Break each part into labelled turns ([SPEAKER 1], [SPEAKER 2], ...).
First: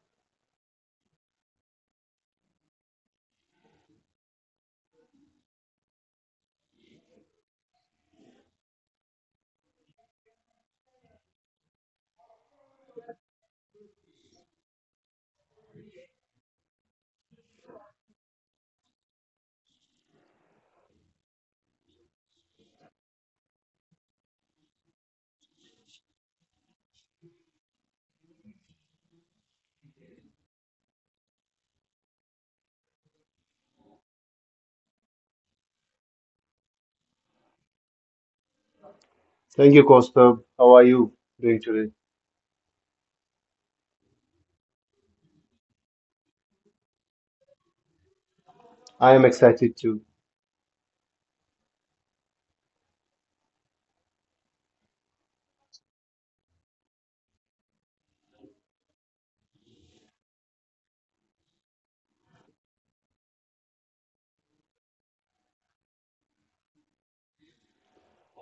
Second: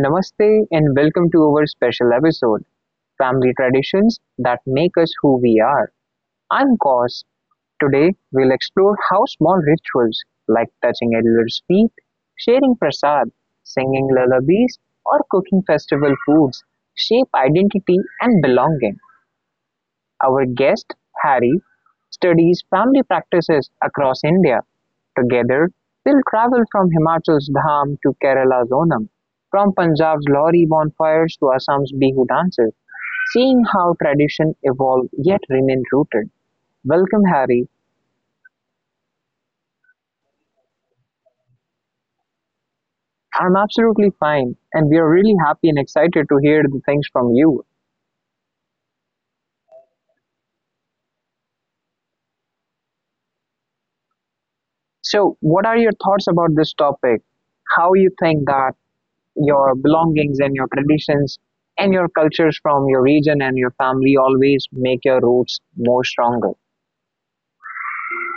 [SPEAKER 1] Namaste and welcome to our special episode, Family Traditions That Make Us Who We Are. I'm Cos. Today we'll explore how small rituals like touching elders' feet, sharing prasad, singing lullabies, or cooking festival foods shape identity and belonging. Our guest, Harry, studies family practices across India. Together, we will travel from Himachal's Dham to Kerala's Onam, from Punjab's Lohri bonfires to Assam's Bihu dances, seeing how tradition evolve yet remain rooted. Welcome, Harry.
[SPEAKER 2] Thank you, Kostab. How are you doing today?
[SPEAKER 1] I'm absolutely fine, and we are really happy and excited to hear the things from you.
[SPEAKER 2] I am excited too.
[SPEAKER 1] So, what are your thoughts about this topic? How you think that your belongings and your traditions and your cultures from your region and your family always make your roots more stronger?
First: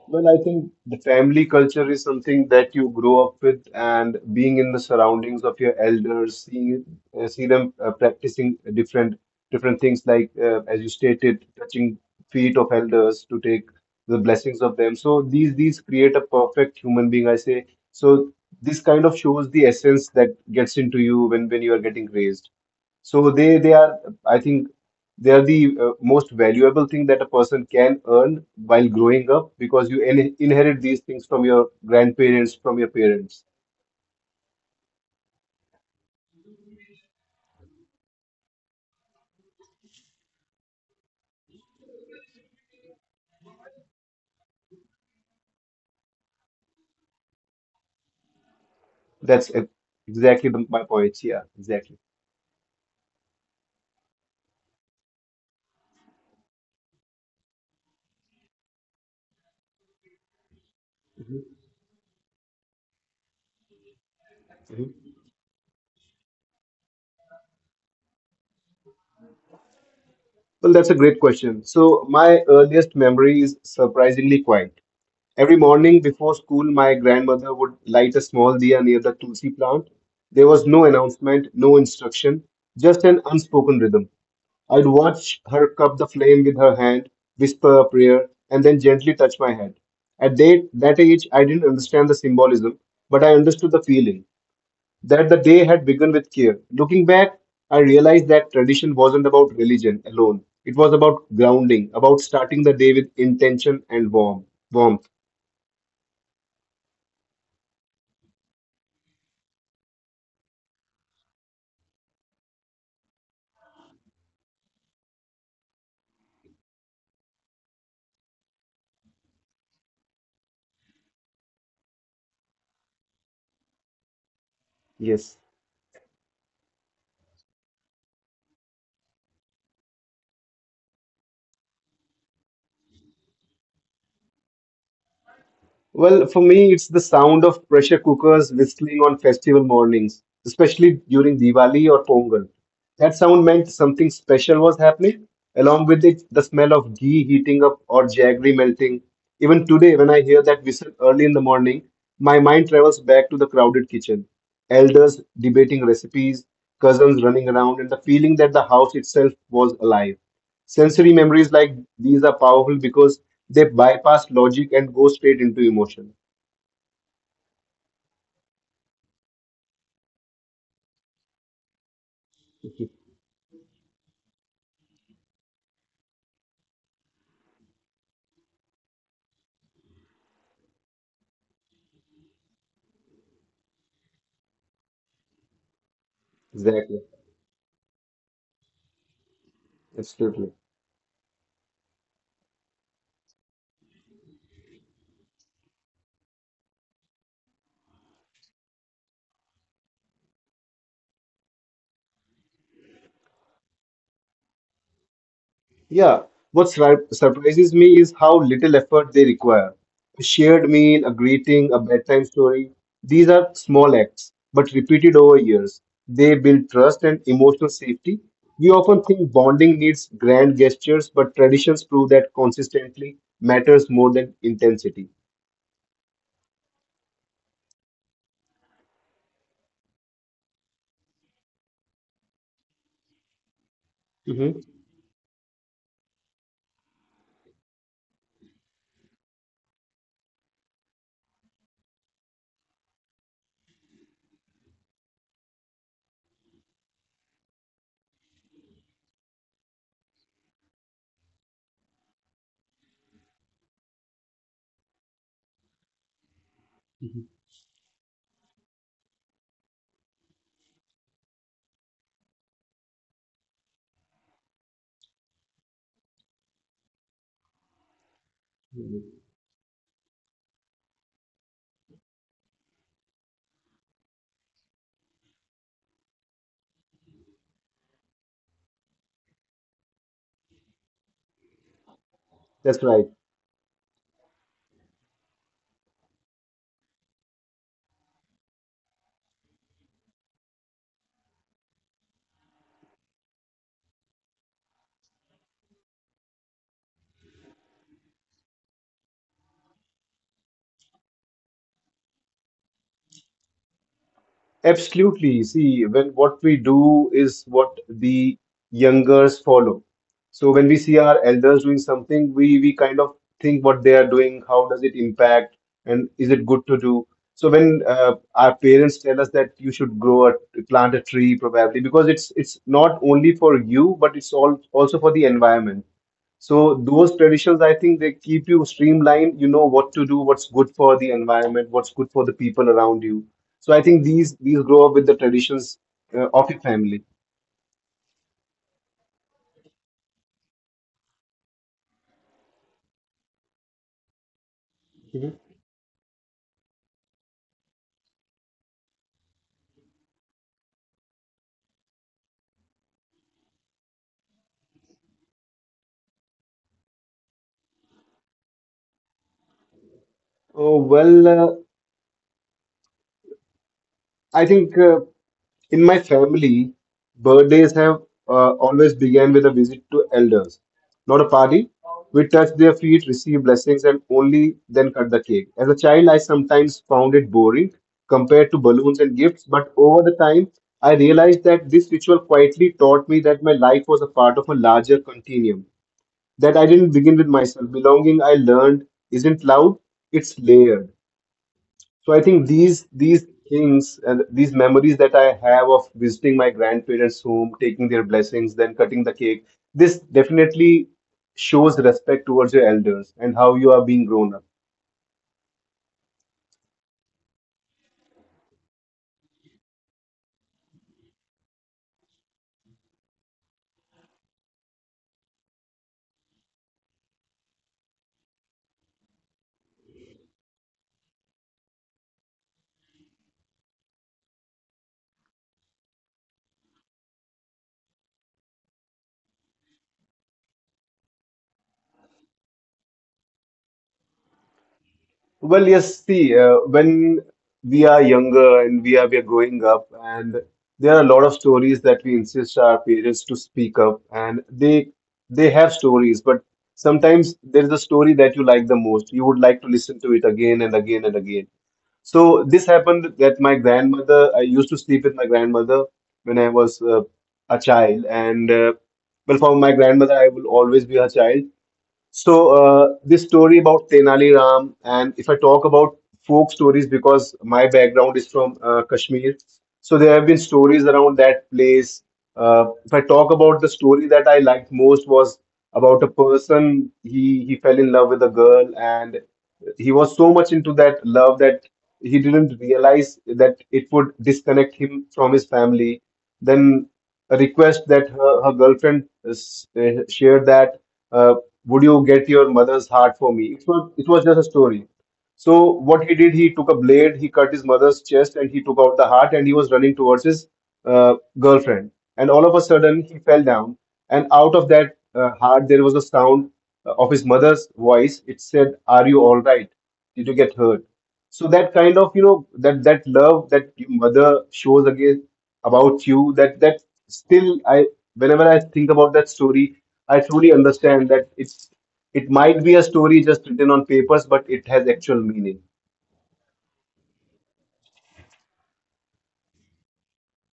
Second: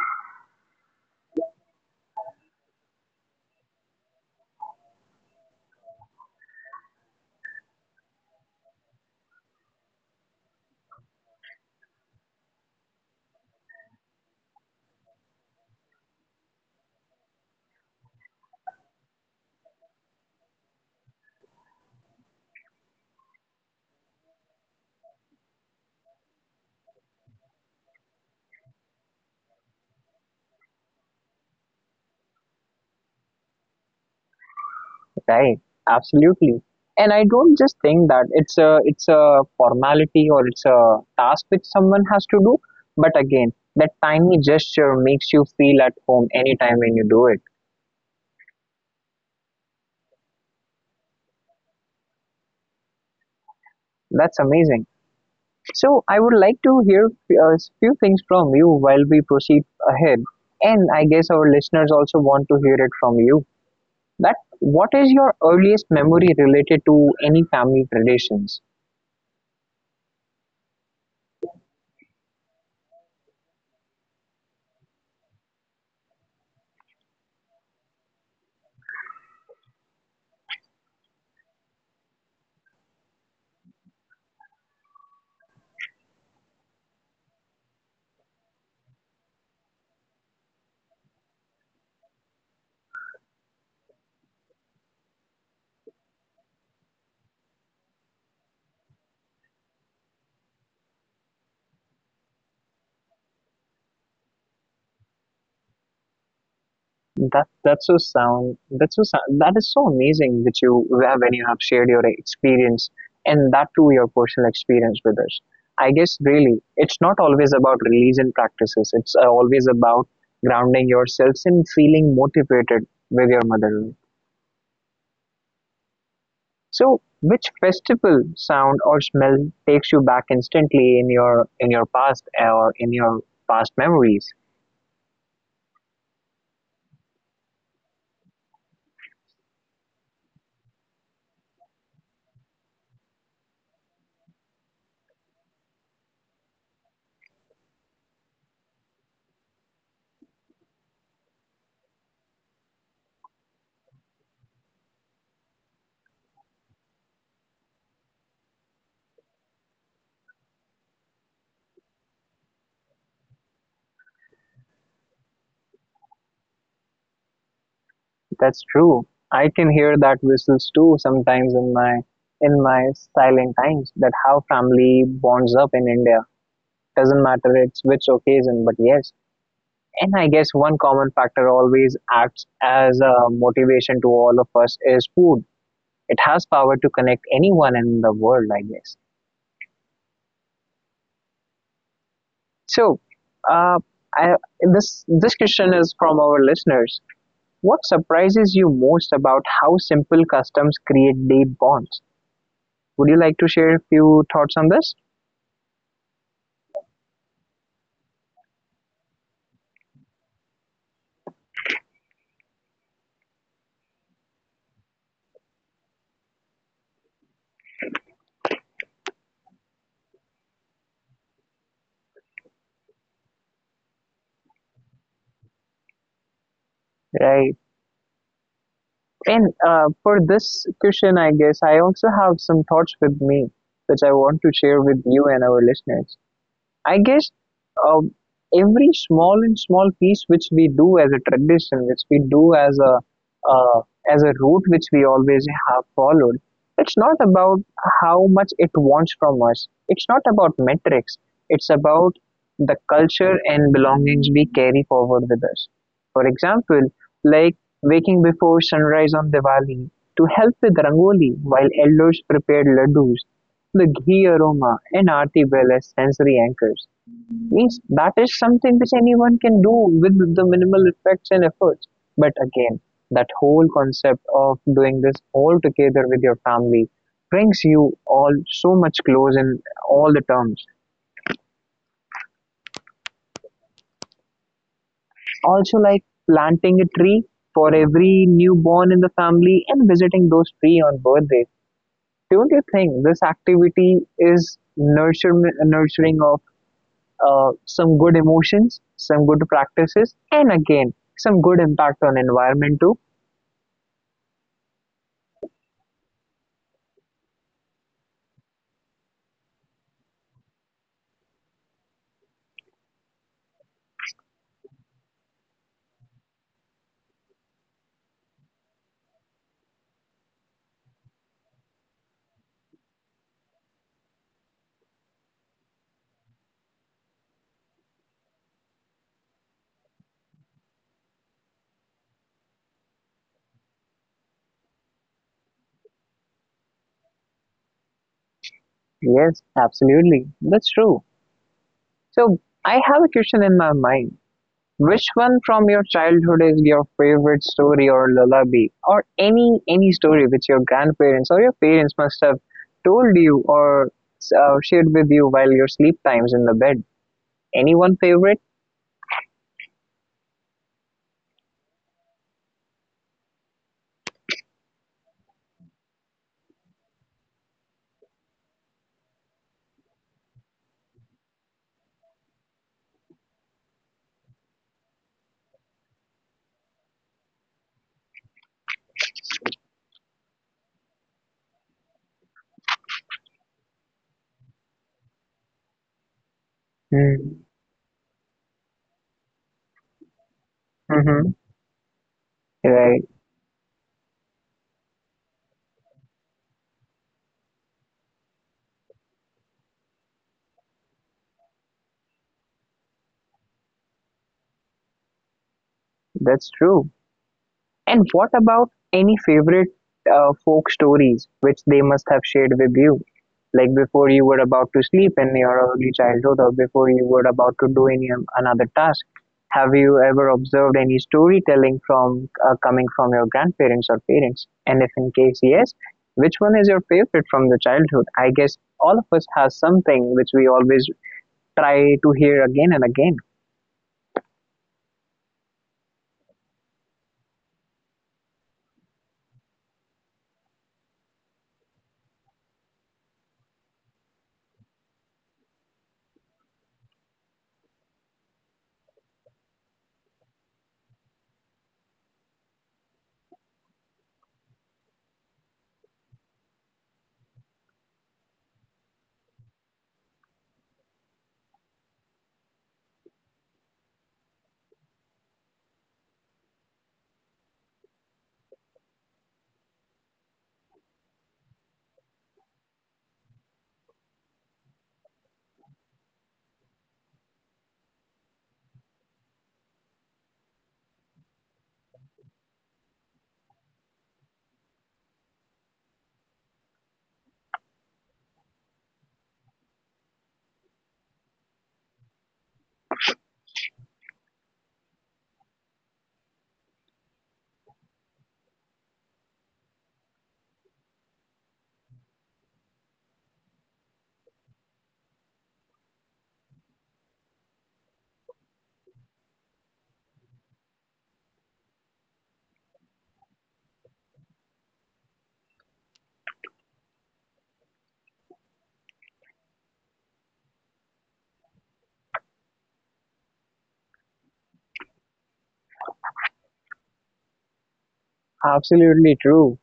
[SPEAKER 2] Well, I think the family culture is something that you grow up with, and being in the surroundings of your elders, seeing it, see them practicing different things, like as you stated, touching feet of elders to take the blessings of them. So these create a perfect human being, I say. So this kind of shows the essence that gets into you when you are getting raised. So I think They are the most valuable thing that a person can earn while growing up because you in inherit these things from your grandparents, from your parents.
[SPEAKER 1] Right, absolutely. And I don't just think that it's a formality or it's a task which someone has to do, but again, that tiny gesture makes you feel at home anytime when you do it.
[SPEAKER 2] That's e- exactly the, My point. Yeah, exactly.
[SPEAKER 1] That's amazing. So I would like to hear a few things from you while we proceed ahead, and I guess our listeners also want to hear it from you. That what is your earliest memory related to any family traditions?
[SPEAKER 2] Well, that's a great question. So, my earliest memory is surprisingly quiet. Every morning before school, my grandmother would light a small diya near the tulsi plant. There was no announcement, no instruction, just an unspoken rhythm. I'd watch her cup the flame with her hand, whisper a prayer, and then gently touch my head. At that age, I didn't understand the symbolism, but I understood the feeling that the day had begun with care. Looking back, I realized that tradition wasn't about religion alone. It was about grounding, about starting the day with intention and warmth.
[SPEAKER 1] That that's so sound. That's so sound, that is so amazing that you have when you have shared your experience, and that too your personal experience with us. I guess really it's not always about religion practices. It's always about grounding yourselves and feeling motivated with your mother.
[SPEAKER 2] Yes.
[SPEAKER 1] So which festival sound or smell takes you back instantly in your past or in your past memories?
[SPEAKER 2] Well, for me, it's the sound of pressure cookers whistling on festival mornings, especially during Diwali or Pongal. That sound meant something special was happening, along with it, the smell of ghee heating up or jaggery melting. Even today, when I hear that whistle early in the morning, my mind travels back to the crowded kitchen. Elders debating recipes, cousins running around, and the feeling that the house itself was alive. Sensory memories like these are powerful because they bypass logic and go straight into emotion.
[SPEAKER 1] That's true. I can hear that whistles too sometimes in my in my silent times. That how family bonds up in India. Doesn't matter it's which occasion, but yes. And I guess one common factor always acts as a motivation to all of us is food. It has power to
[SPEAKER 2] Exactly.
[SPEAKER 1] connect anyone in the world, I guess.
[SPEAKER 2] Absolutely.
[SPEAKER 1] So, uh, I, this question is from our listeners. What surprises you most about how simple customs create deep bonds? Would you like to share a few thoughts on this?
[SPEAKER 2] Yeah. Surprises me is how little effort they require. A shared meal, a greeting, a bedtime story. These are small acts, but repeated over years. They build trust and emotional safety. We often think bonding needs grand gestures, but traditions prove that consistently matters more than intensity.
[SPEAKER 1] Right. And for this question, I guess I also have some thoughts with me, which I want to
[SPEAKER 2] Mhm.
[SPEAKER 1] share with you and our listeners. I guess uh, every small and small piece which we do as a tradition, which we do as a uh, route which we always have followed, it's not about how much it wants from us. It's not about metrics. It's about the culture and belongings we carry forward with us. For example, like waking before sunrise on Diwali to help with rangoli while elders prepared laddus, the ghee aroma and aarti bell as sensory anchors means that is something which anyone can do with the minimal effects and efforts. But again, that whole concept of doing this all together with your family brings you all so much close in all the terms.
[SPEAKER 2] That's right.
[SPEAKER 1] Also, like planting a tree for every newborn in the family and visiting those tree on birthdays. Don't you think this activity is nurturing of some good emotions, some good practices, and again, some good impact on environment too?
[SPEAKER 2] Absolutely. See, when what we do is what the youngers follow. So when we see our elders doing something, we kind of think what they are doing, how does it impact, and is it good to do? So when our parents tell us that you should grow a plant a tree, probably because it's not only for you, but it's all also for the environment. So those traditions, I think they keep you streamlined. You know what to do, what's good for the environment, what's good for the people around you. So I think these grow up with the traditions of your family.
[SPEAKER 1] Yes, absolutely. That's true. So I have a question in my mind. Which one from your childhood is your favorite story or lullaby or any story which your grandparents or your parents must have told you or shared with you while your sleep times in the bed? Any one favorite?
[SPEAKER 2] Oh well, I think in my family, birthdays have always began with a visit to elders, not a party. We touch their feet, receive blessings, and only then cut the cake. As a child, I sometimes found it boring compared to balloons and gifts, but over the time, I realized that this ritual quietly taught me that my life was a part of a larger continuum, that I didn't begin with myself. Belonging, I learned, isn't loud, it's layered.
[SPEAKER 1] Mm-hmm.
[SPEAKER 2] So I think these
[SPEAKER 1] Right.
[SPEAKER 2] these things and these memories that I have of visiting my grandparents' home, taking their blessings, then cutting the cake, this definitely shows respect towards your elders and how you are being grown up.
[SPEAKER 1] That's true. And what about any favorite folk stories which they must have shared with you? Like before you were about to sleep in your early childhood or before you were about to do any another task. Have you ever observed any storytelling from coming from your grandparents or parents? And if in case yes, which one is your favorite from the childhood? I guess all of us has something which we always try to hear again and again.
[SPEAKER 2] Well, yes, see, when we are younger and we are growing up, and there are a lot of stories that we insist our parents to speak up, and they have stories, but sometimes there is a story that you like the most. You would like to listen to it again and again and again. So this happened that my grandmother, I used to sleep with my grandmother when I was a child, and well, for my grandmother, I will always be her child. So this story about Tenali Ram, and if I talk about folk stories, because my background is from Kashmir, so there have been stories around that place. If I talk about the story that I liked most was about a person he fell in love with a girl and he was so much into that love that he didn't realize that it would disconnect him from his family. Then a request that her girlfriend shared that, uh, would you get your mother's heart for me? It was just a story. So what he did, he took a blade, he cut his mother's chest, and he took out the heart, and he was running towards his girlfriend. And all of a sudden, he fell down, and out of that heart, there was a sound of his mother's voice. It said, "Are you all right? Did you get hurt?" So that kind of, you know, that that love that your mother shows again about you, that that still I, whenever I think about that story, I truly understand that it's, it might be a story just written on papers, but it has actual meaning.
[SPEAKER 1] Absolutely true.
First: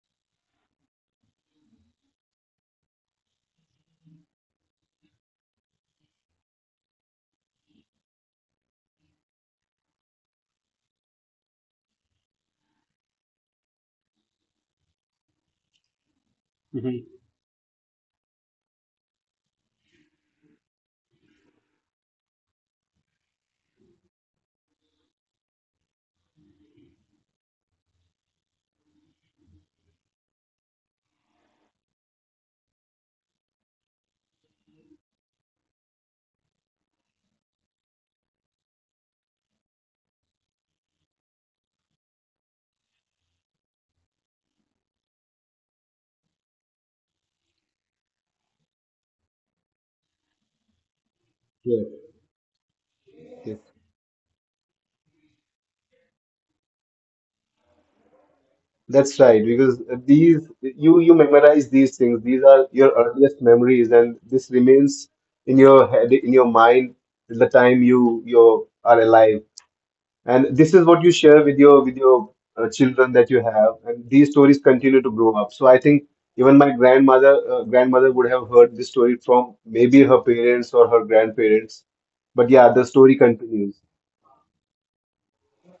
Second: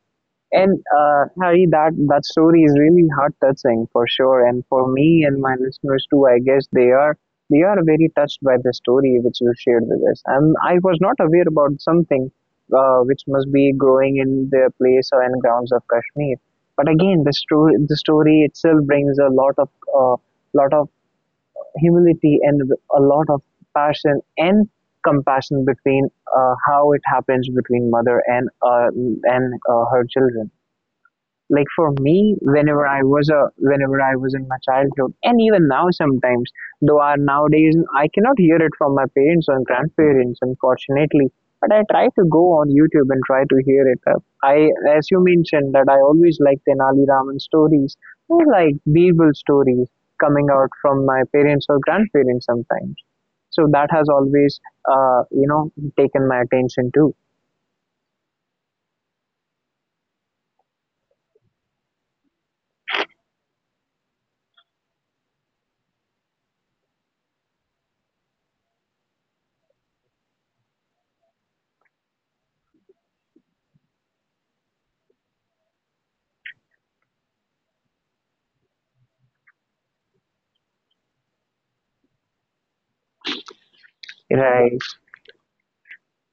[SPEAKER 1] And Harry, that story is really heart touching for sure, and for me and my listeners too. I guess they are very touched by the story which you shared with us. And I was not aware about something which must be growing in the place or in grounds of Kashmir. But again, the
[SPEAKER 2] Hmm.
[SPEAKER 1] story the story itself brings a lot of uh, lot of humility and a lot of passion and compassion between how it happens between mother and her children. Like for me, whenever I was in my childhood and even now sometimes, though nowadays I cannot hear it from my parents or grandparents unfortunately, but I try to go on YouTube and try to hear it up I As you mentioned, that I always like Tenali Raman stories or like Birbal stories coming out from my parents or
[SPEAKER 2] Yes.
[SPEAKER 1] grandparents sometimes. So that
[SPEAKER 2] Yes,
[SPEAKER 1] has always uh, you know taken my attention too.
[SPEAKER 2] that's right, because these, you memorize these things. These are your earliest memories and this remains in your head, in your mind till the time you are alive. And this is what you share with your children that you have, and these stories continue to grow up. So I think even my grandmother would have heard this story from maybe her parents or her grandparents, but yeah, the story continues.
[SPEAKER 1] Right,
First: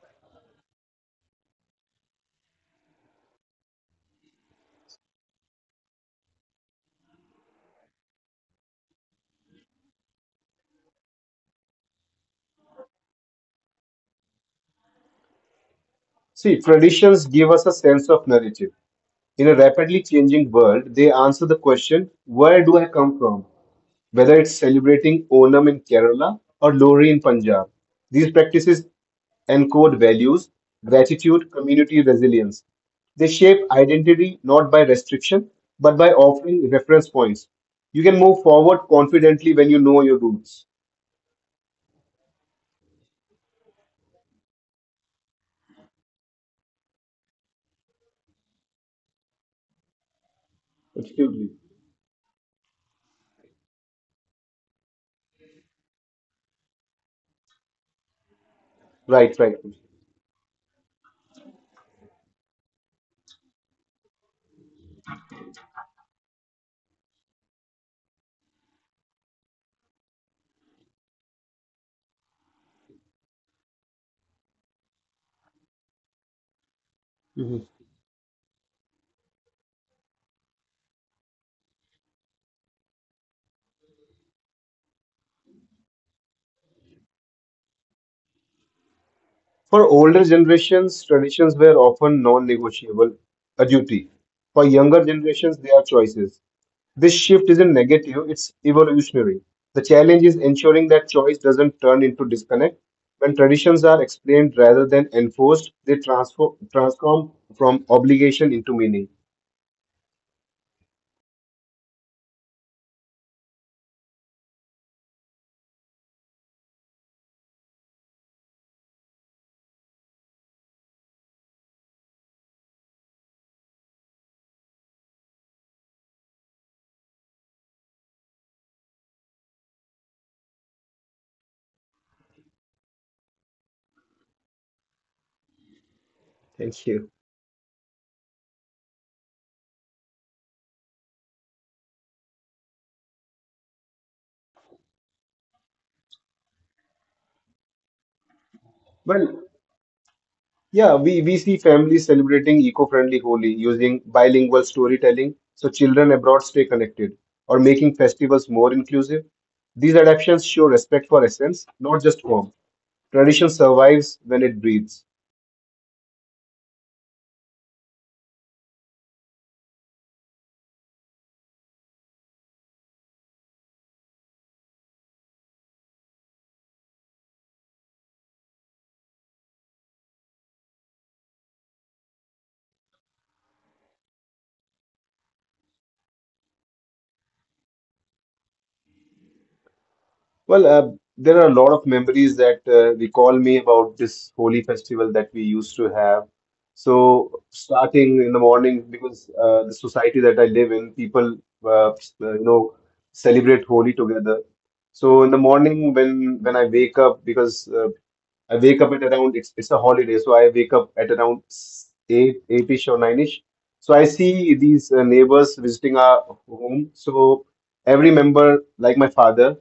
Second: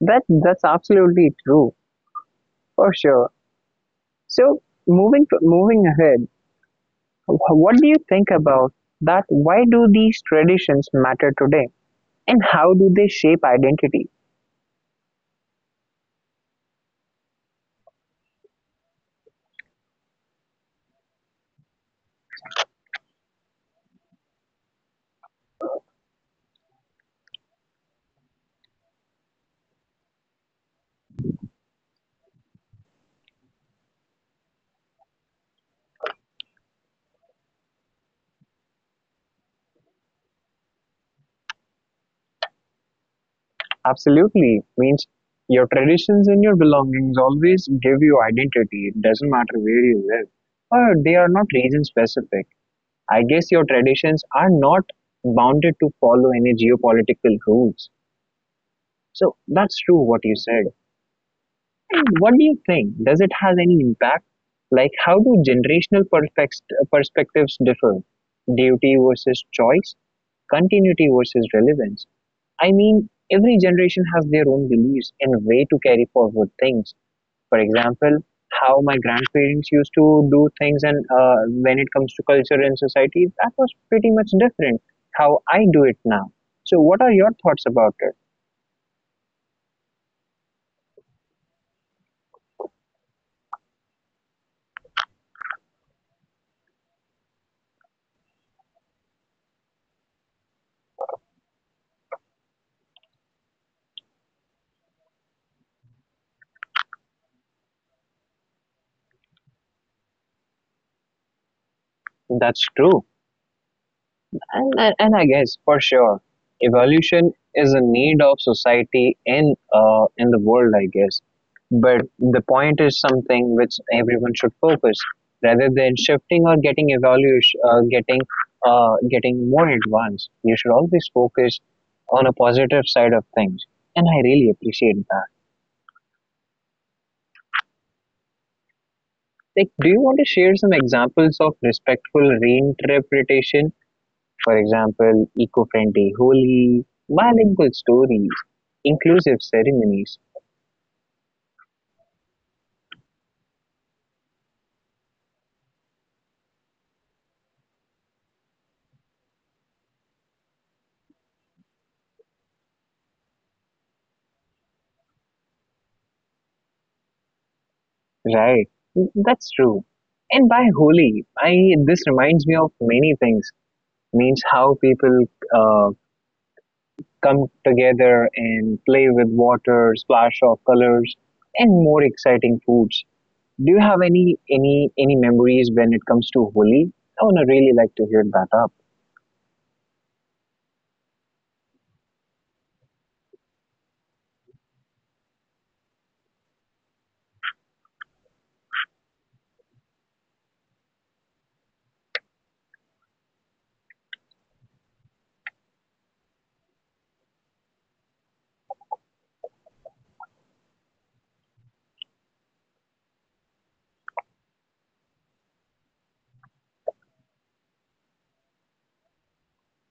[SPEAKER 1] that's absolutely true for sure. So moving ahead, what do you think about that? Why do these traditions matter today, and how do they shape identity?
[SPEAKER 2] See, traditions give us a sense of narrative. In a rapidly changing world, they answer the question, where do I come from? Whether it's celebrating Onam in Kerala or Lohri in Punjab, these practices encode values, gratitude, community resilience. They shape identity not by restriction, but by offering reference points. You can move forward confidently when you know your roots.
[SPEAKER 1] Absolutely. Means your traditions and your belongings always give you identity. It doesn't matter where you live. Or they are not
[SPEAKER 2] Absolutely.
[SPEAKER 1] region specific. I guess your traditions are not bounded to follow any geopolitical rules. So that's
[SPEAKER 2] Right.
[SPEAKER 1] true what you said. What do you think? Does it has any impact? Like how do generational perspectives differ? Duty versus choice, continuity versus relevance. I mean, every generation has their own beliefs and way to carry forward things. For example, how my grandparents used to do things, and when it comes to culture and society, that was pretty much different how I do it now. So, what are your thoughts about it?
[SPEAKER 2] For older generations, traditions were often non negotiable, a duty. For younger generations, they are choices. This shift isn't negative, it's evolutionary. The challenge is ensuring that choice doesn't turn into disconnect. When traditions are explained rather than enforced, they transform from obligation into meaning.
[SPEAKER 1] That's true. And I guess for sure, evolution is a need of society in the world, I guess. But the point is something which everyone should focus rather than shifting or getting evaluation, getting getting more advanced. You should always focus on a positive side of things, and I really appreciate that.
[SPEAKER 2] Thank you.
[SPEAKER 1] Like, do you want to share some examples of respectful reinterpretation? For example, eco-friendly Holi, bilingual stories, inclusive
[SPEAKER 2] Well,
[SPEAKER 1] ceremonies.
[SPEAKER 2] Yeah, we see families celebrating eco-friendly Holi using bilingual storytelling so children abroad stay connected or making festivals more inclusive. These adaptations show respect for essence, not just form. Tradition survives when it breathes.
[SPEAKER 1] Right, that's true. And by Holi, I this reminds me of many things. Means how people uh, come together and play with water, splash of colors, and more exciting foods. Do you have any memories when it comes to Holi? I wanna really like to hear that up.
[SPEAKER 2] Well, there are a lot of memories that recall me about this holy festival that we used to have. So, starting in the morning, because the society that I live in, you know, celebrate Holi together. So, in the morning, when I wake up, because I wake up at around, it's a holiday, so I wake up at around eight eight-ish or nine-ish. So I see these neighbors visiting our home. So every member, like my father,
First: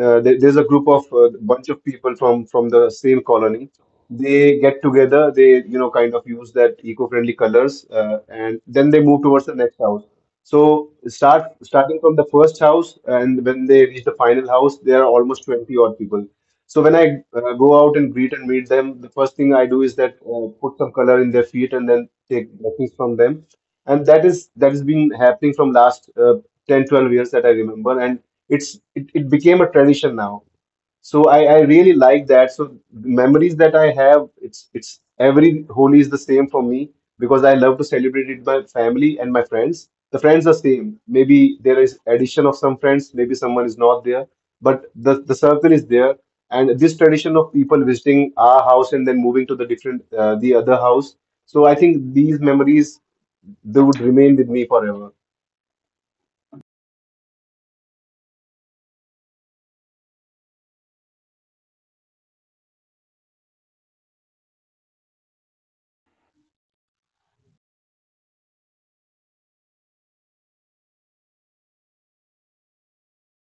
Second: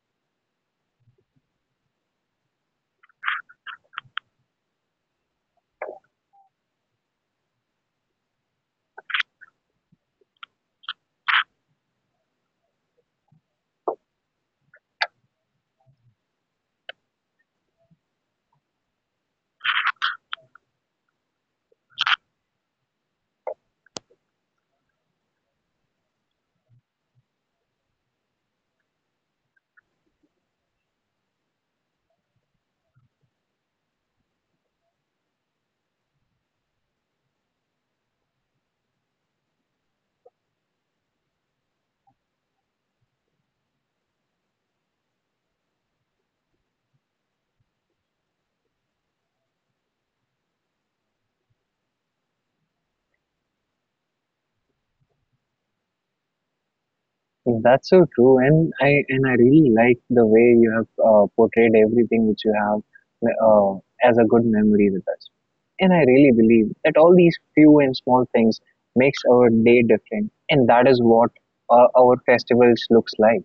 [SPEAKER 2] there's a group of bunch of people from the same colony. They get together. They, you know, kind of use that eco-friendly colors, and then they move towards the next house. So starting from the first house, and when they reach the final house, there are almost 20 odd people. So when I go out and greet and meet them, the first thing I do is that put some color in their feet and then take blessings from them. And that is that has been happening from last 10, 12 years that I remember, and it became a tradition now. So I really like that. So memories that I have, it's every Holi is the same for me because I love to celebrate it with my family and my friends. The friends are same. Maybe there is addition of some friends, maybe someone is not there, but the circle is there. And this tradition of people visiting our house and then moving to the different the other house. So I think these memories they would remain with me forever.
[SPEAKER 1] That's so true, and I really like the way you have portrayed everything which you have uh, as a good memory with us. And I really believe that all these few and small things makes our day different, and that is what our festivals looks like.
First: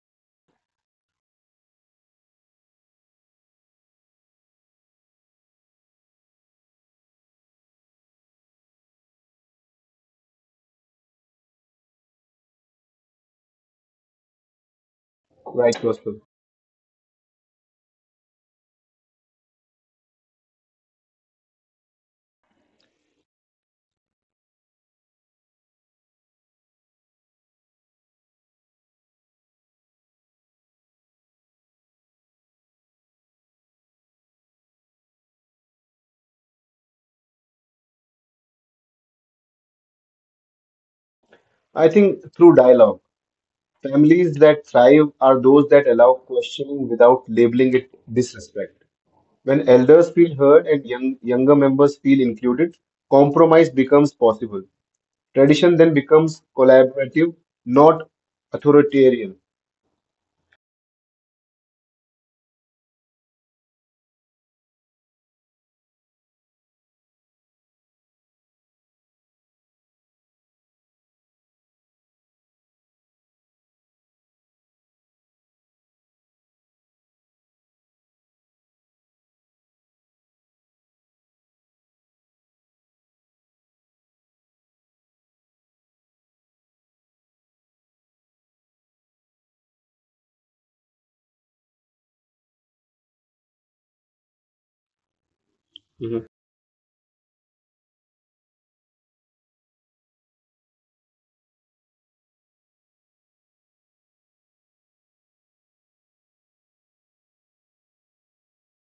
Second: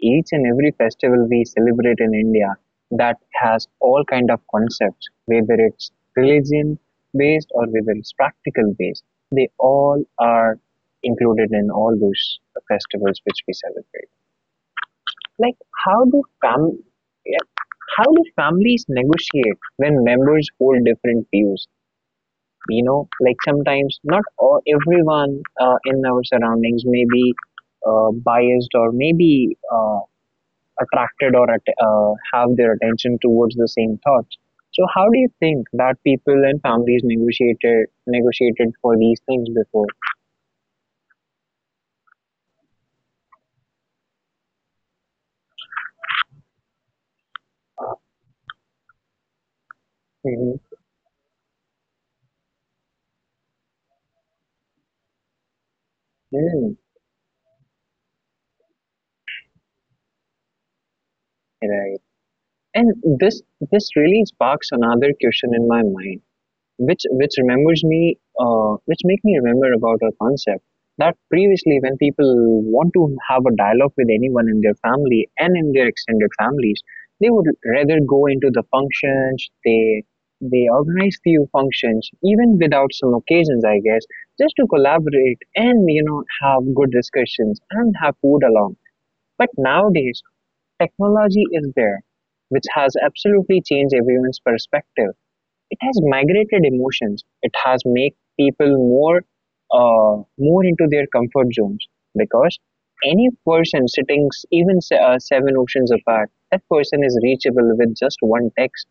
[SPEAKER 1] Each and every festival we celebrate in India that has all kind of concepts, whether it's religion based or whether it's practical based. They all are included in all those festivals which we celebrate. Like
[SPEAKER 2] Right,
[SPEAKER 1] how
[SPEAKER 2] Gospel.
[SPEAKER 1] do fam- yeah, how do families negotiate when members hold different views? You know, like sometimes not all, everyone in our surroundings may be biased or maybe attracted or have their attention towards the same thoughts. So how do you think that people and families negotiated for these things before?
[SPEAKER 2] I think through dialogue. Families that thrive are those that allow questioning without labeling it disrespect. When elders feel heard
[SPEAKER 1] Mm-hmm.
[SPEAKER 2] and younger members feel included, compromise becomes possible. Tradition then becomes
[SPEAKER 1] Mm.
[SPEAKER 2] collaborative, not authoritarian.
[SPEAKER 1] Right. And this this really sparks another question in my mind which make me remember about our concept that previously when people want to have a dialogue with anyone in their family and in their extended families, they would rather go into the functions. They organize few functions even without some occasions, I guess, just to collaborate and have good discussions and have food along. But nowadays technology is there, which has absolutely changed everyone's perspective. It has
[SPEAKER 2] Mhm.
[SPEAKER 1] migrated emotions. It has made people more into their comfort zones, because any person sitting seven oceans apart, that person is reachable with just one text.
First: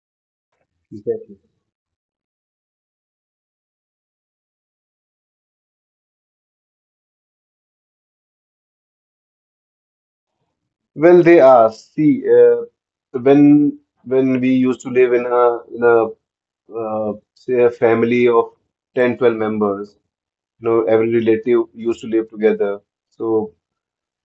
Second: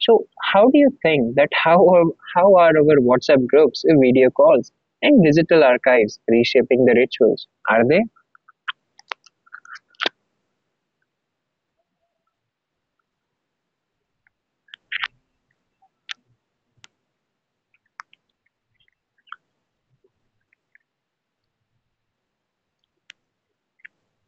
[SPEAKER 1] So how do you think
[SPEAKER 2] Exactly.
[SPEAKER 1] that how are our WhatsApp groups, video calls, and digital archives reshaping the rituals? Are they
[SPEAKER 2] Well, they are. See, uh, when when we used to live in a in a uh, say a family of 10, 12 members, you know, every relative used to live together. So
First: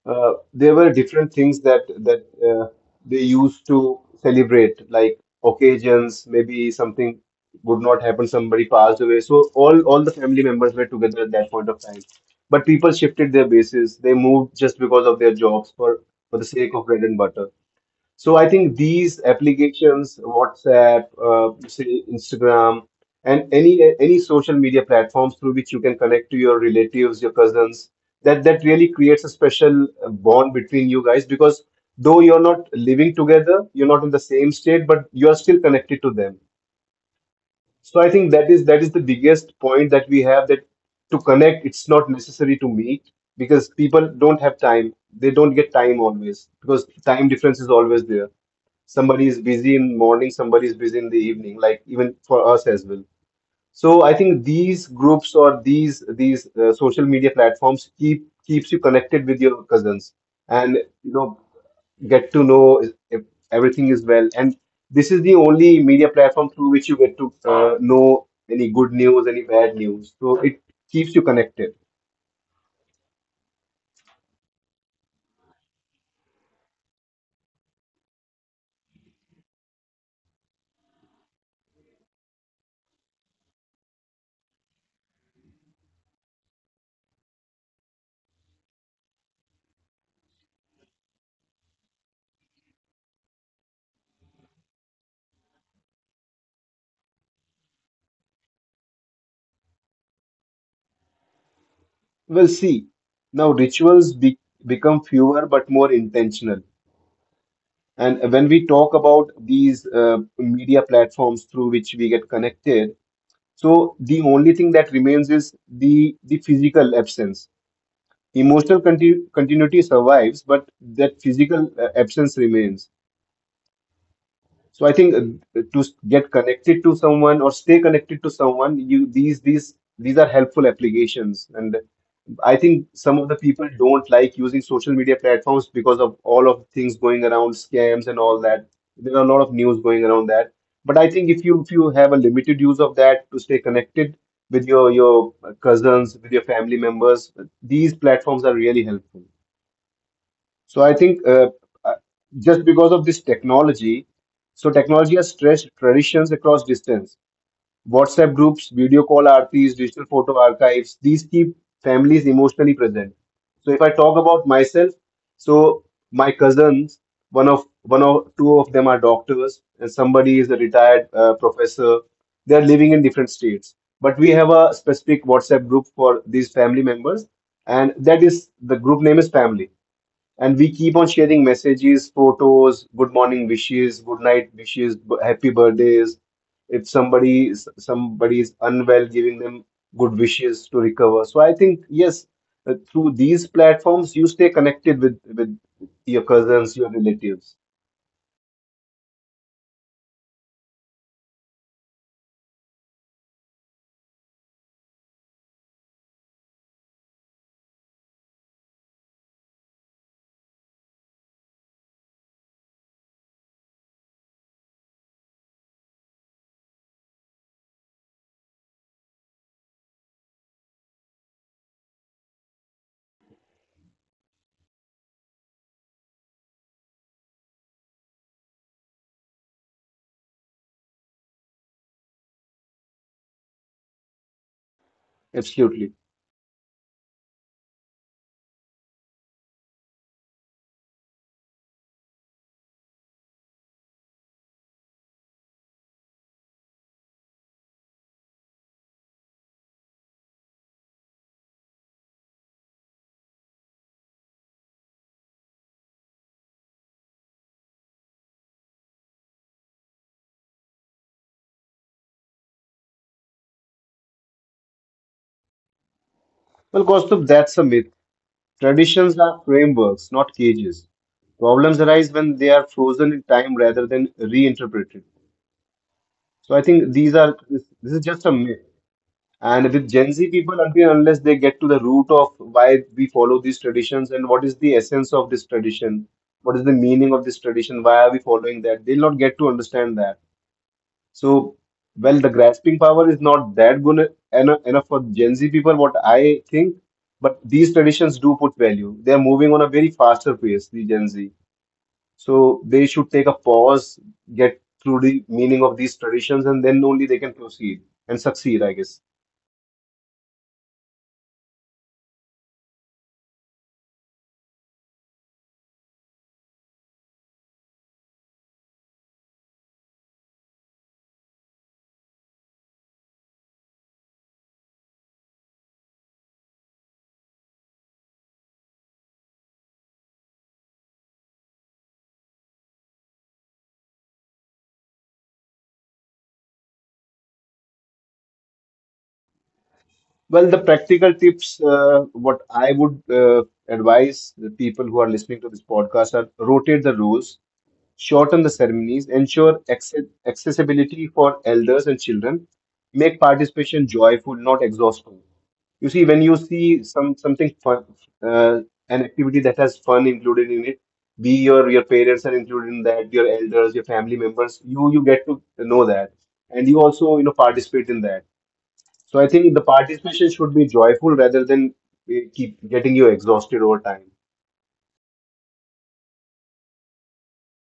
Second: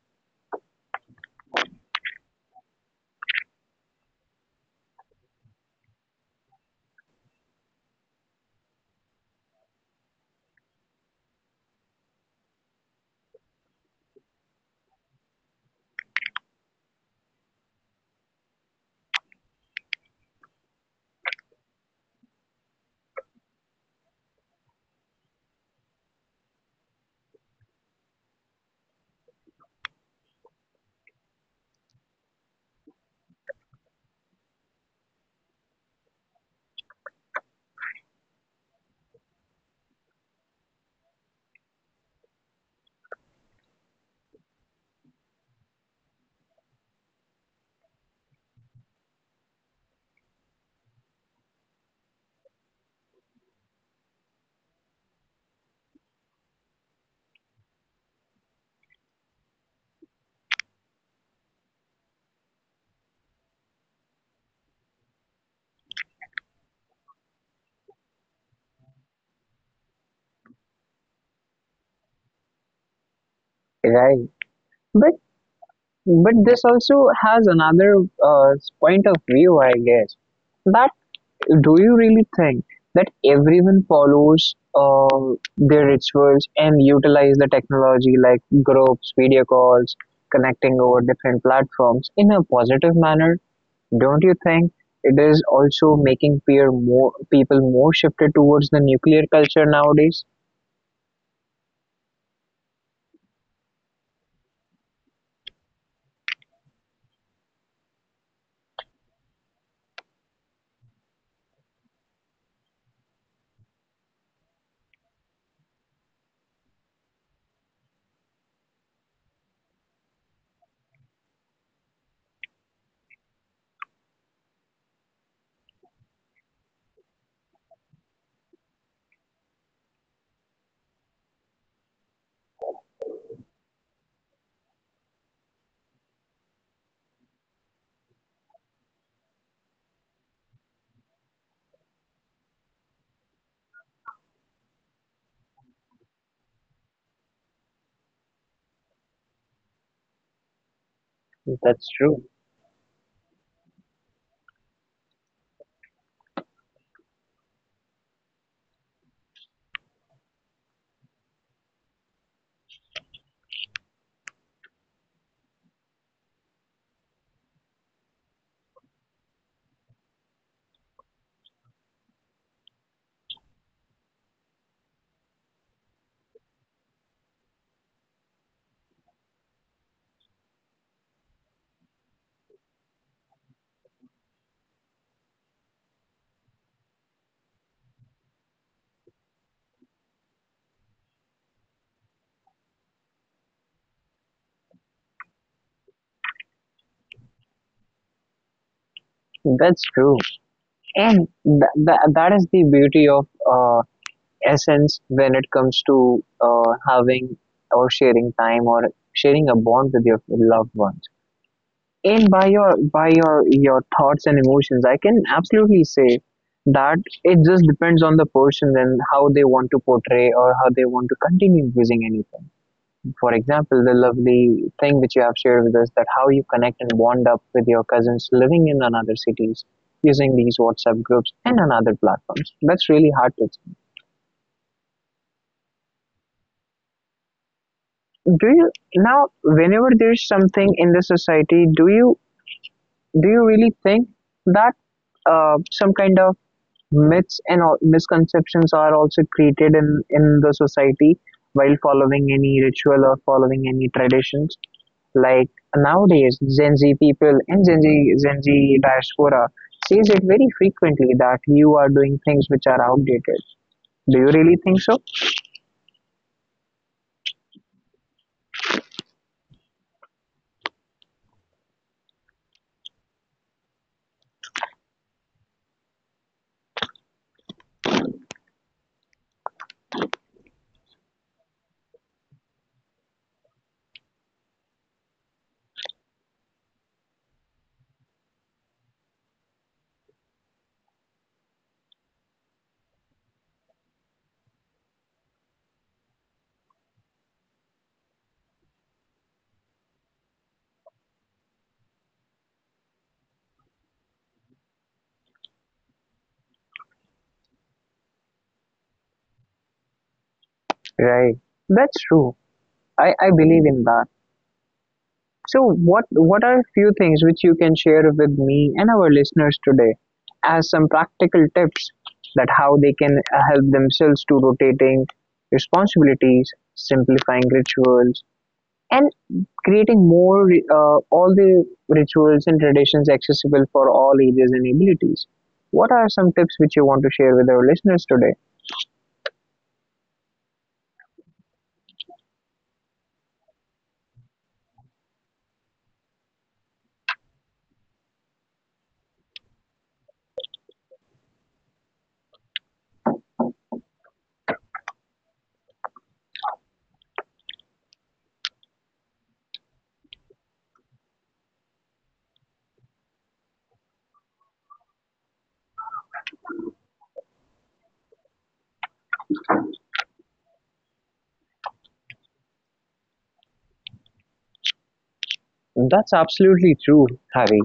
[SPEAKER 2] there were different things that that they used to celebrate, like occasions, maybe something would not happen, somebody passed away. So all the family members were together at that point of time. But people shifted their bases. They moved just because of their jobs for the sake of bread and butter. So I think these applications, WhatsApp, say Instagram, and any social media platforms through which you can connect to your relatives, your cousins, that really creates a special bond between you guys because though you're not living together, you're not in the same state, but you are still connected to them. So I think that is the biggest point that we have, that to connect, it's not necessary to meet because people don't have time. They don't get time always because time difference is always there. Somebody is busy in morning, somebody is busy in the evening, like even for us as well. So I think these groups or these social media platforms keeps you connected with your cousins and you know get to know if everything is well. And this is the only media platform through which you get to know any good news, any bad news, so it keeps you connected.
[SPEAKER 1] right? But but this also has another uh, point of view, I guess, that do you really think that everyone follows their rituals and utilize the technology like groups, video calls, connecting over different platforms in a positive manner? Don't you think it is also making peer more people more shifted towards the nuclear culture nowadays?
[SPEAKER 2] We'll see, now become fewer but more intentional. And when we talk about these media platforms through which we get connected, so the only thing that remains is the physical absence. Continuity survives, but that physical absence remains. So I think to get connected to someone or stay connected to someone, you, these are helpful applications. And I think some of the people don't like using social media platforms because of all of things going around, scams and all that. There are a lot of news going around that. But I think if you have a limited use of that to stay connected with your cousins, with your family members, these platforms are really helpful. So I think
[SPEAKER 1] That's
[SPEAKER 2] uh,
[SPEAKER 1] true.
[SPEAKER 2] just because of this technology, so technology has stretched traditions across distance. WhatsApp groups, video call RPs, digital photo archives, these keep families emotionally present. So if I talk about myself, so my cousins, one of two of them are doctors, and somebody is a retired professor. They are living in different states, but we have a specific WhatsApp group for these family members, and that is, the group name is family, and we keep on sharing messages, photos, good morning wishes, good night wishes, happy birthdays. If somebody is unwell, giving them good wishes to recover. So I think, yes, through these platforms, you stay connected with your cousins, your relatives.
[SPEAKER 1] That's true, and that is the beauty of uh, essence when it comes to having or sharing time or sharing a bond with your loved ones and by your thoughts and emotions I can absolutely say that it just depends on the person and how they want to portray or how they want to continue using anything. For example, the lovely thing which you have shared with us, that how you connect and bond up with your cousins living in another cities using these WhatsApp groups and another platforms, that's really hard to.
[SPEAKER 2] Absolutely.
[SPEAKER 1] Do you Now, whenever there's something in the society, do you really think that some kind of myths and all, misconceptions are also created in the society while following any ritual or following any traditions? Like nowadays, Gen Z people and Gen Z diaspora says it very frequently that you are doing things which are outdated. Do you really think so?
[SPEAKER 2] Well, Kaustav, that's a myth. Traditions are frameworks, not cages. Problems arise when they are frozen in time rather than reinterpreted. So I think this is just a myth. And with Gen Z people, until and unless they get to the root of why we follow these traditions and what is the essence of this tradition, what is the meaning of this tradition, why are we following that, they'll not get to understand that. So, well, the grasping power is not that good enough, for Gen Z people, what I think, but these traditions do put value. They're moving on a very faster pace, the Gen Z. So, they should take a pause, get through the meaning of these traditions, and then only they can proceed and succeed, I guess.
[SPEAKER 1] Right. That's true. I believe in that. So what are a few things which you can share with me and our listeners today as some practical tips, that how they can help themselves to rotating responsibilities, simplifying rituals and creating more all the rituals and traditions accessible for all ages and abilities? What are some tips which you want to share with our listeners today?
[SPEAKER 2] Well, the practical tips, what I would advise the people who are listening to this podcast are: rotate the roles, shorten the ceremonies, ensure accessibility for elders and children, make participation joyful, not exhausting. You see, when you see something fun, uh, an activity that has fun included in it, be your parents are included in that, your elders, your family members, you get to know that, and you also, you know, participate in that. So I think the participation should be joyful rather than keep getting you exhausted over time.
[SPEAKER 1] That's absolutely true, Harry.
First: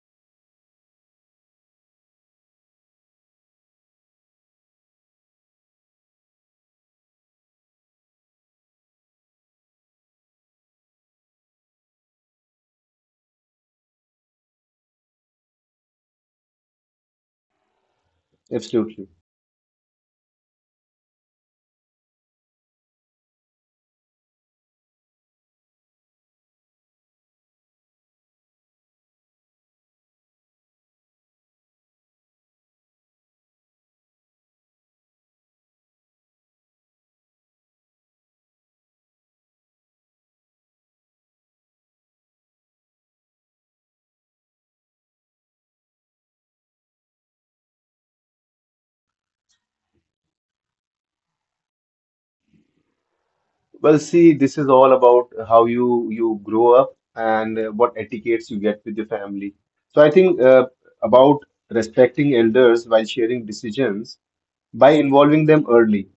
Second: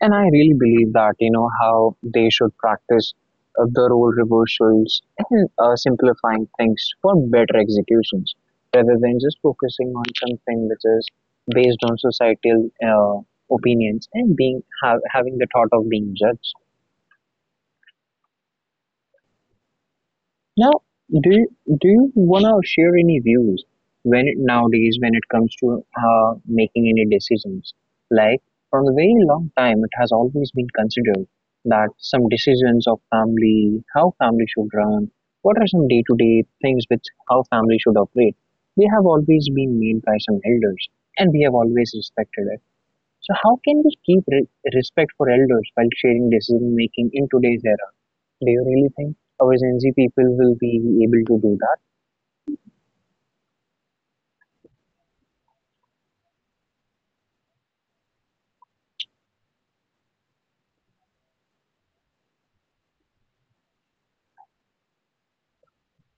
[SPEAKER 1] And I really believe that, you know, how they should practice the role reversals and simplifying things for better executions rather than just focusing on something which is based on societal opinions and being having the thought of being judged.
[SPEAKER 2] Absolutely.
[SPEAKER 1] Now, do you wanna share any views when it, nowadays when it comes to making any decisions? Like from a very long time, it has always been considered that some decisions of family, how family should run, what are some day-to-day things with how family should operate, they have always been made by some elders, and we have always respected it. So how can we keep respect for elders while sharing decision making in today's era? Do you really think our Gen Z people will be able to do that?
[SPEAKER 2] Well, see, this is all about how you grow up and what etiquettes you get with your family. So I think about respecting elders while sharing decisions by involving them early.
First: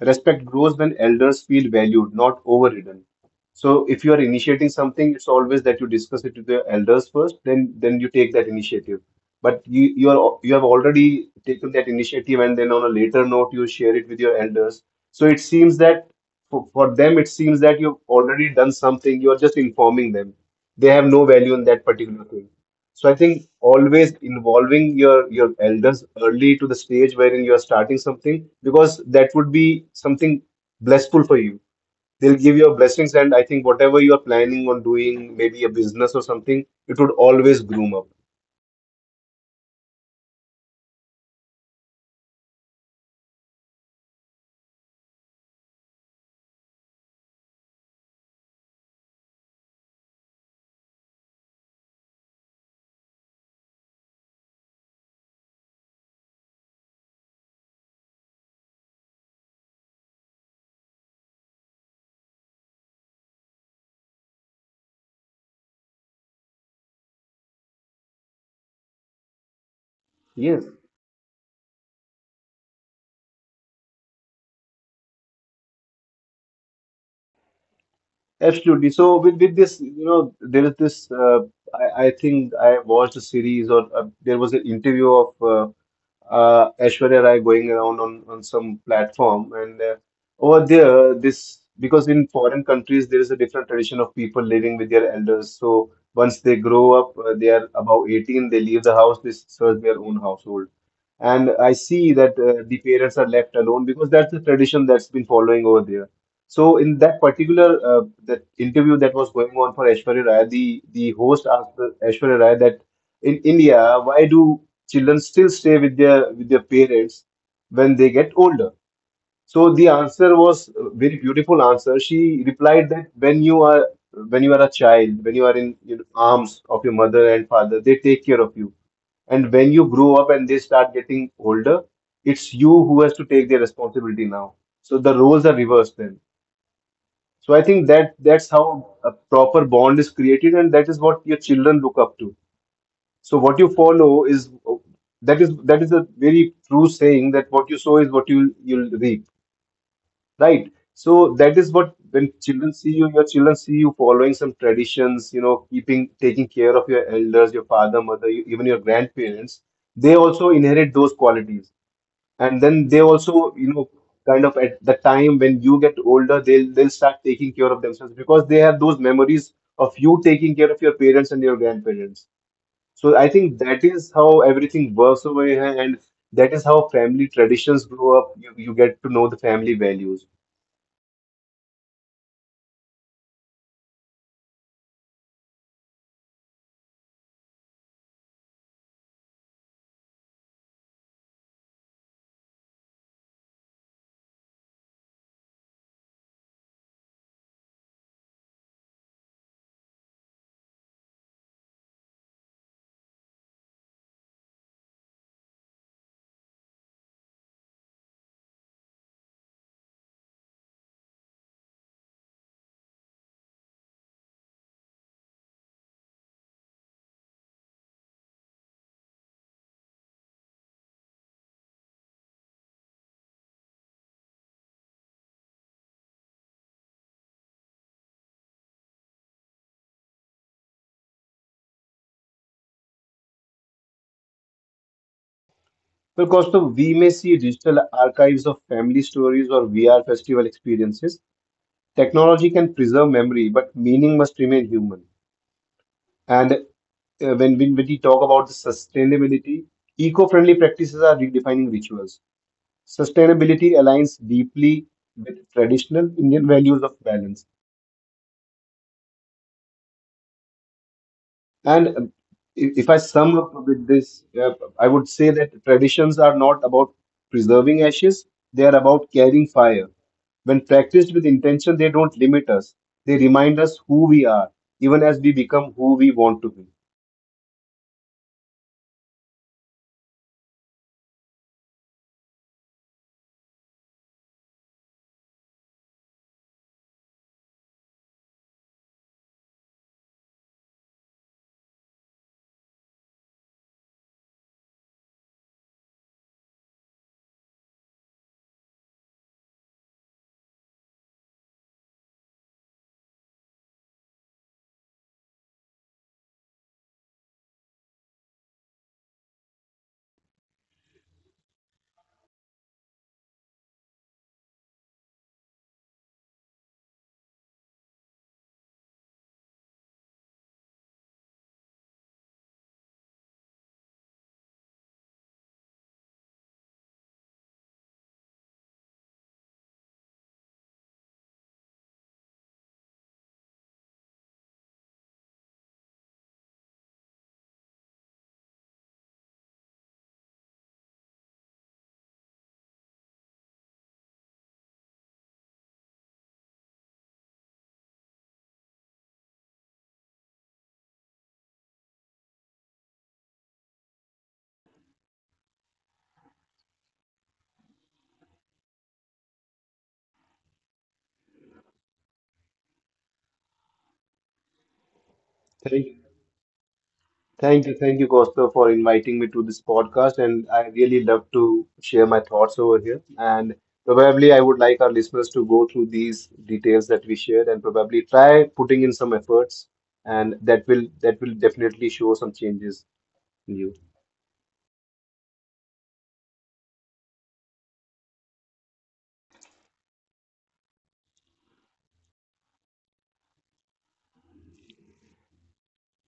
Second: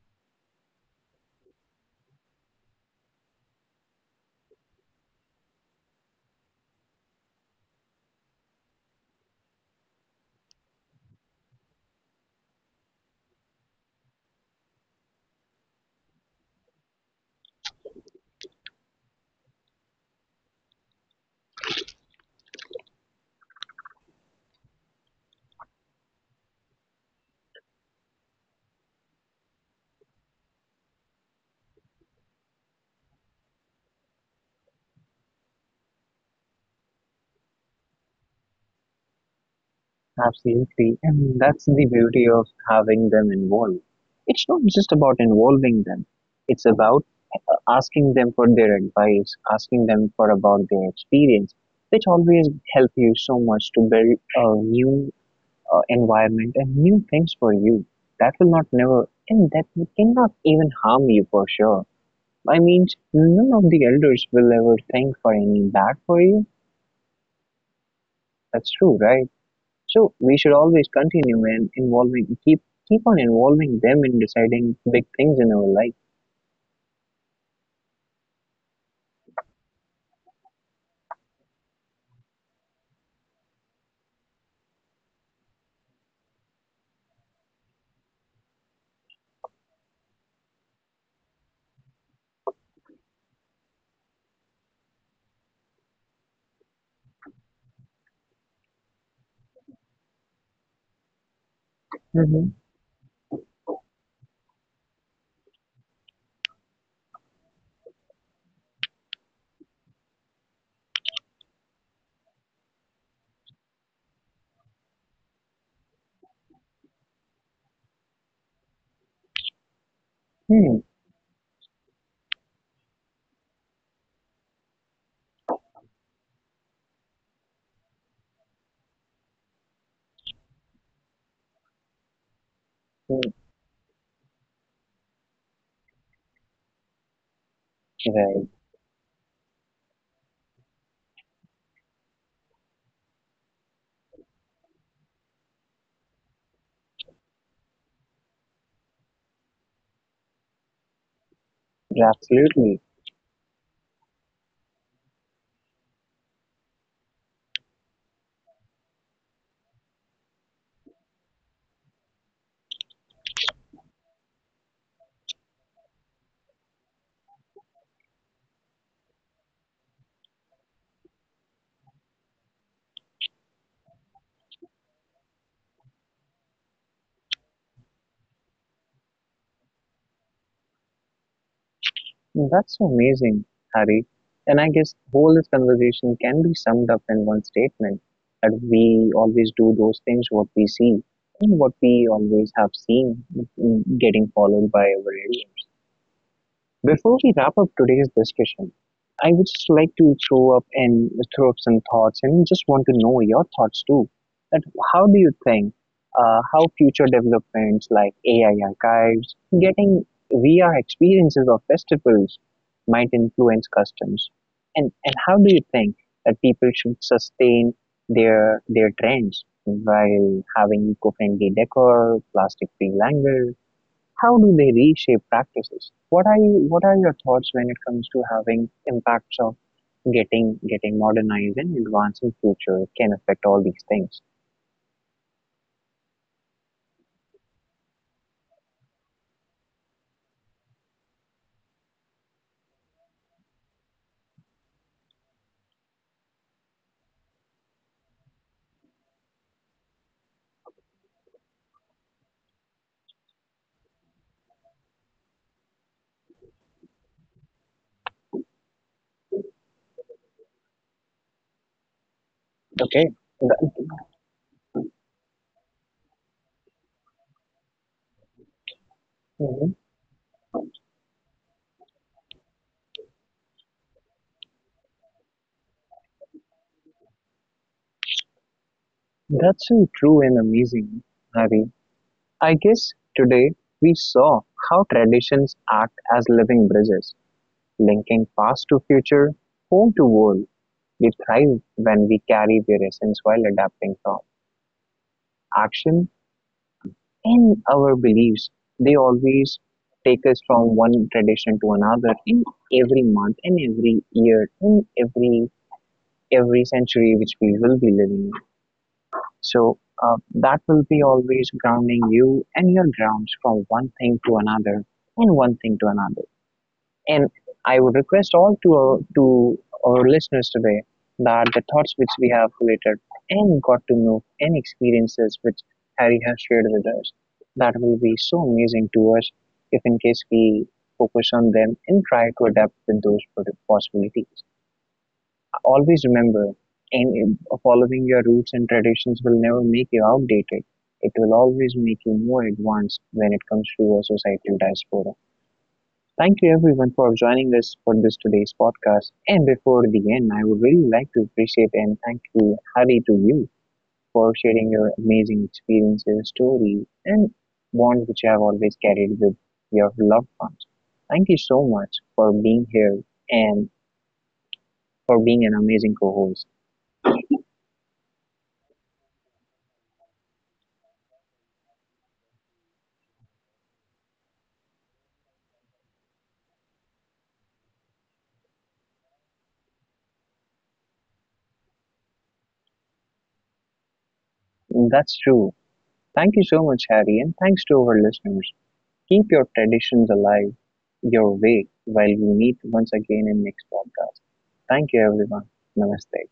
[SPEAKER 2] Respect grows when elders feel valued, not overridden. So if you are initiating something, it's always that you discuss it with the elders first, then you take that initiative. But you have already taken that initiative, and then on a later note you share it with your elders. So it seems that for them it seems that you've already done something. You are just informing them. They have no value in that particular thing. So I think always involving your elders early to the stage wherein you are starting something, because that would be something blissful for you. They'll give your blessings, and I think whatever you are planning on doing, maybe a business or something, it would always groom up.
[SPEAKER 1] Absolutely. And that's the beauty of having them involved. It's not just about involving them, it's about asking them for their advice, asking them for about their experience, which always help you so much to build a new environment and new things for you. That will not never, and that cannot even harm you for sure. I mean, none of the elders will ever think for any bad for you. That's true, right? So we should
[SPEAKER 2] Yes.
[SPEAKER 1] always continue and involving keep keep on involving them in deciding big things in our life.
[SPEAKER 2] Absolutely. So with this, you know, there is this. I think I watched a series, or there was an interview of Aishwarya Rai going around on some platform. And over there, this, because in foreign countries there is a different tradition of people living with their elders. So once they grow up, they are above 18, they leave the house, they search their own household. And I see that
[SPEAKER 1] Mm-hmm.
[SPEAKER 2] the parents are left alone because that's the tradition that's been following over there. So in that particular that interview that was going on for Aishwarya Rai, the host asked Aishwarya Rai that, in India, why do children still stay with their parents when they get older? So the answer was
[SPEAKER 1] Hmm.
[SPEAKER 2] a very beautiful answer. She replied that, when you are, when you are a child, when you are in, you know, arms of your mother and father, they take care of you. And when you grow up and they start getting older, it's you who has to
[SPEAKER 1] Hmm.
[SPEAKER 2] take their responsibility now. So the roles are reversed then. So I think that's
[SPEAKER 1] Right.
[SPEAKER 2] how a proper bond is created, and that is what your children look up to. So what you follow is, that is a very true saying, that what you sow is what you'll reap, right? So that is what, when children
[SPEAKER 1] Absolutely.
[SPEAKER 2] see you, your children see you following some traditions, you know, keeping, taking care of your elders, your father, mother, even your grandparents. They also inherit those qualities, and then they also, you know, kind of, at the time when you get older, they'll start taking care of themselves because they have those memories of you taking care of your parents and your grandparents. So I think that is how everything works over here, and that is how family traditions grow up. You get to know the family values.
[SPEAKER 1] That's so amazing, Hari. And I guess whole this conversation can be summed up in one statement that we always do those things what we see and what we always have seen, getting followed by our elders. Before we wrap up today's discussion, I would just like to throw up and throw up some thoughts, and just want to know your thoughts too. That how do you think how future developments like AI archives, getting VR experiences of festivals might influence customs, and how do you think that people should sustain their trends while having eco-friendly decor, plastic-free language, how do they reshape practices? What are your thoughts when it comes to having impacts of getting modernized and advancing future? It can affect all these things.
[SPEAKER 2] Because, so we may see digital archives of family stories or VR festival experiences. Technology can preserve memory, but meaning must remain human. And when, when we talk about the sustainability, eco-friendly practices are redefining rituals. Sustainability aligns deeply with traditional Indian values of balance. And if I
[SPEAKER 1] Okay.
[SPEAKER 2] sum up
[SPEAKER 1] That-
[SPEAKER 2] with this, I would say that traditions are not about preserving ashes; they are about carrying
[SPEAKER 1] Mhm.
[SPEAKER 2] fire. When practiced with intention, they don't limit us; they remind us who we are, even as we become who we want to be.
[SPEAKER 1] That's so true and amazing, Hari. I guess today we saw how traditions act as living bridges, linking past to future, home to world. We thrive when we carry their essence while adapting from action in our beliefs. They always take us from one tradition to another in every month, in every year, in every century which we will be living in. So that will be always grounding you and your grounds from one thing to another and one thing to another. And I would request all to to our listeners today that the thoughts which we have related and got to know and experiences which Harry has shared with us, that will be so amazing to us if in case we focus on them and try to adapt with those possibilities. Always remember, and following your roots and traditions will never make you outdated. It will always make you more advanced when it comes to a societal diaspora. Thank you everyone for joining us for this today's podcast. And before the end, I would really like to appreciate and thank you, Hari, to you for sharing your amazing experiences, stories, and bonds which you have always carried with your loved ones. Thank you so much for being here and for being an amazing
[SPEAKER 2] Thank you.
[SPEAKER 1] co-host.
[SPEAKER 2] Thank you, Costa, for inviting me to this podcast. And I really love to share my thoughts over here. And probably I would like our listeners to go through these details that we shared and probably try putting in some efforts. And that will definitely show some changes in you.
[SPEAKER 1] That's true. Thank you so much, Harry, and thanks to our listeners. Keep your traditions alive your way while we meet once again in next podcast. Thank you everyone. Namaste.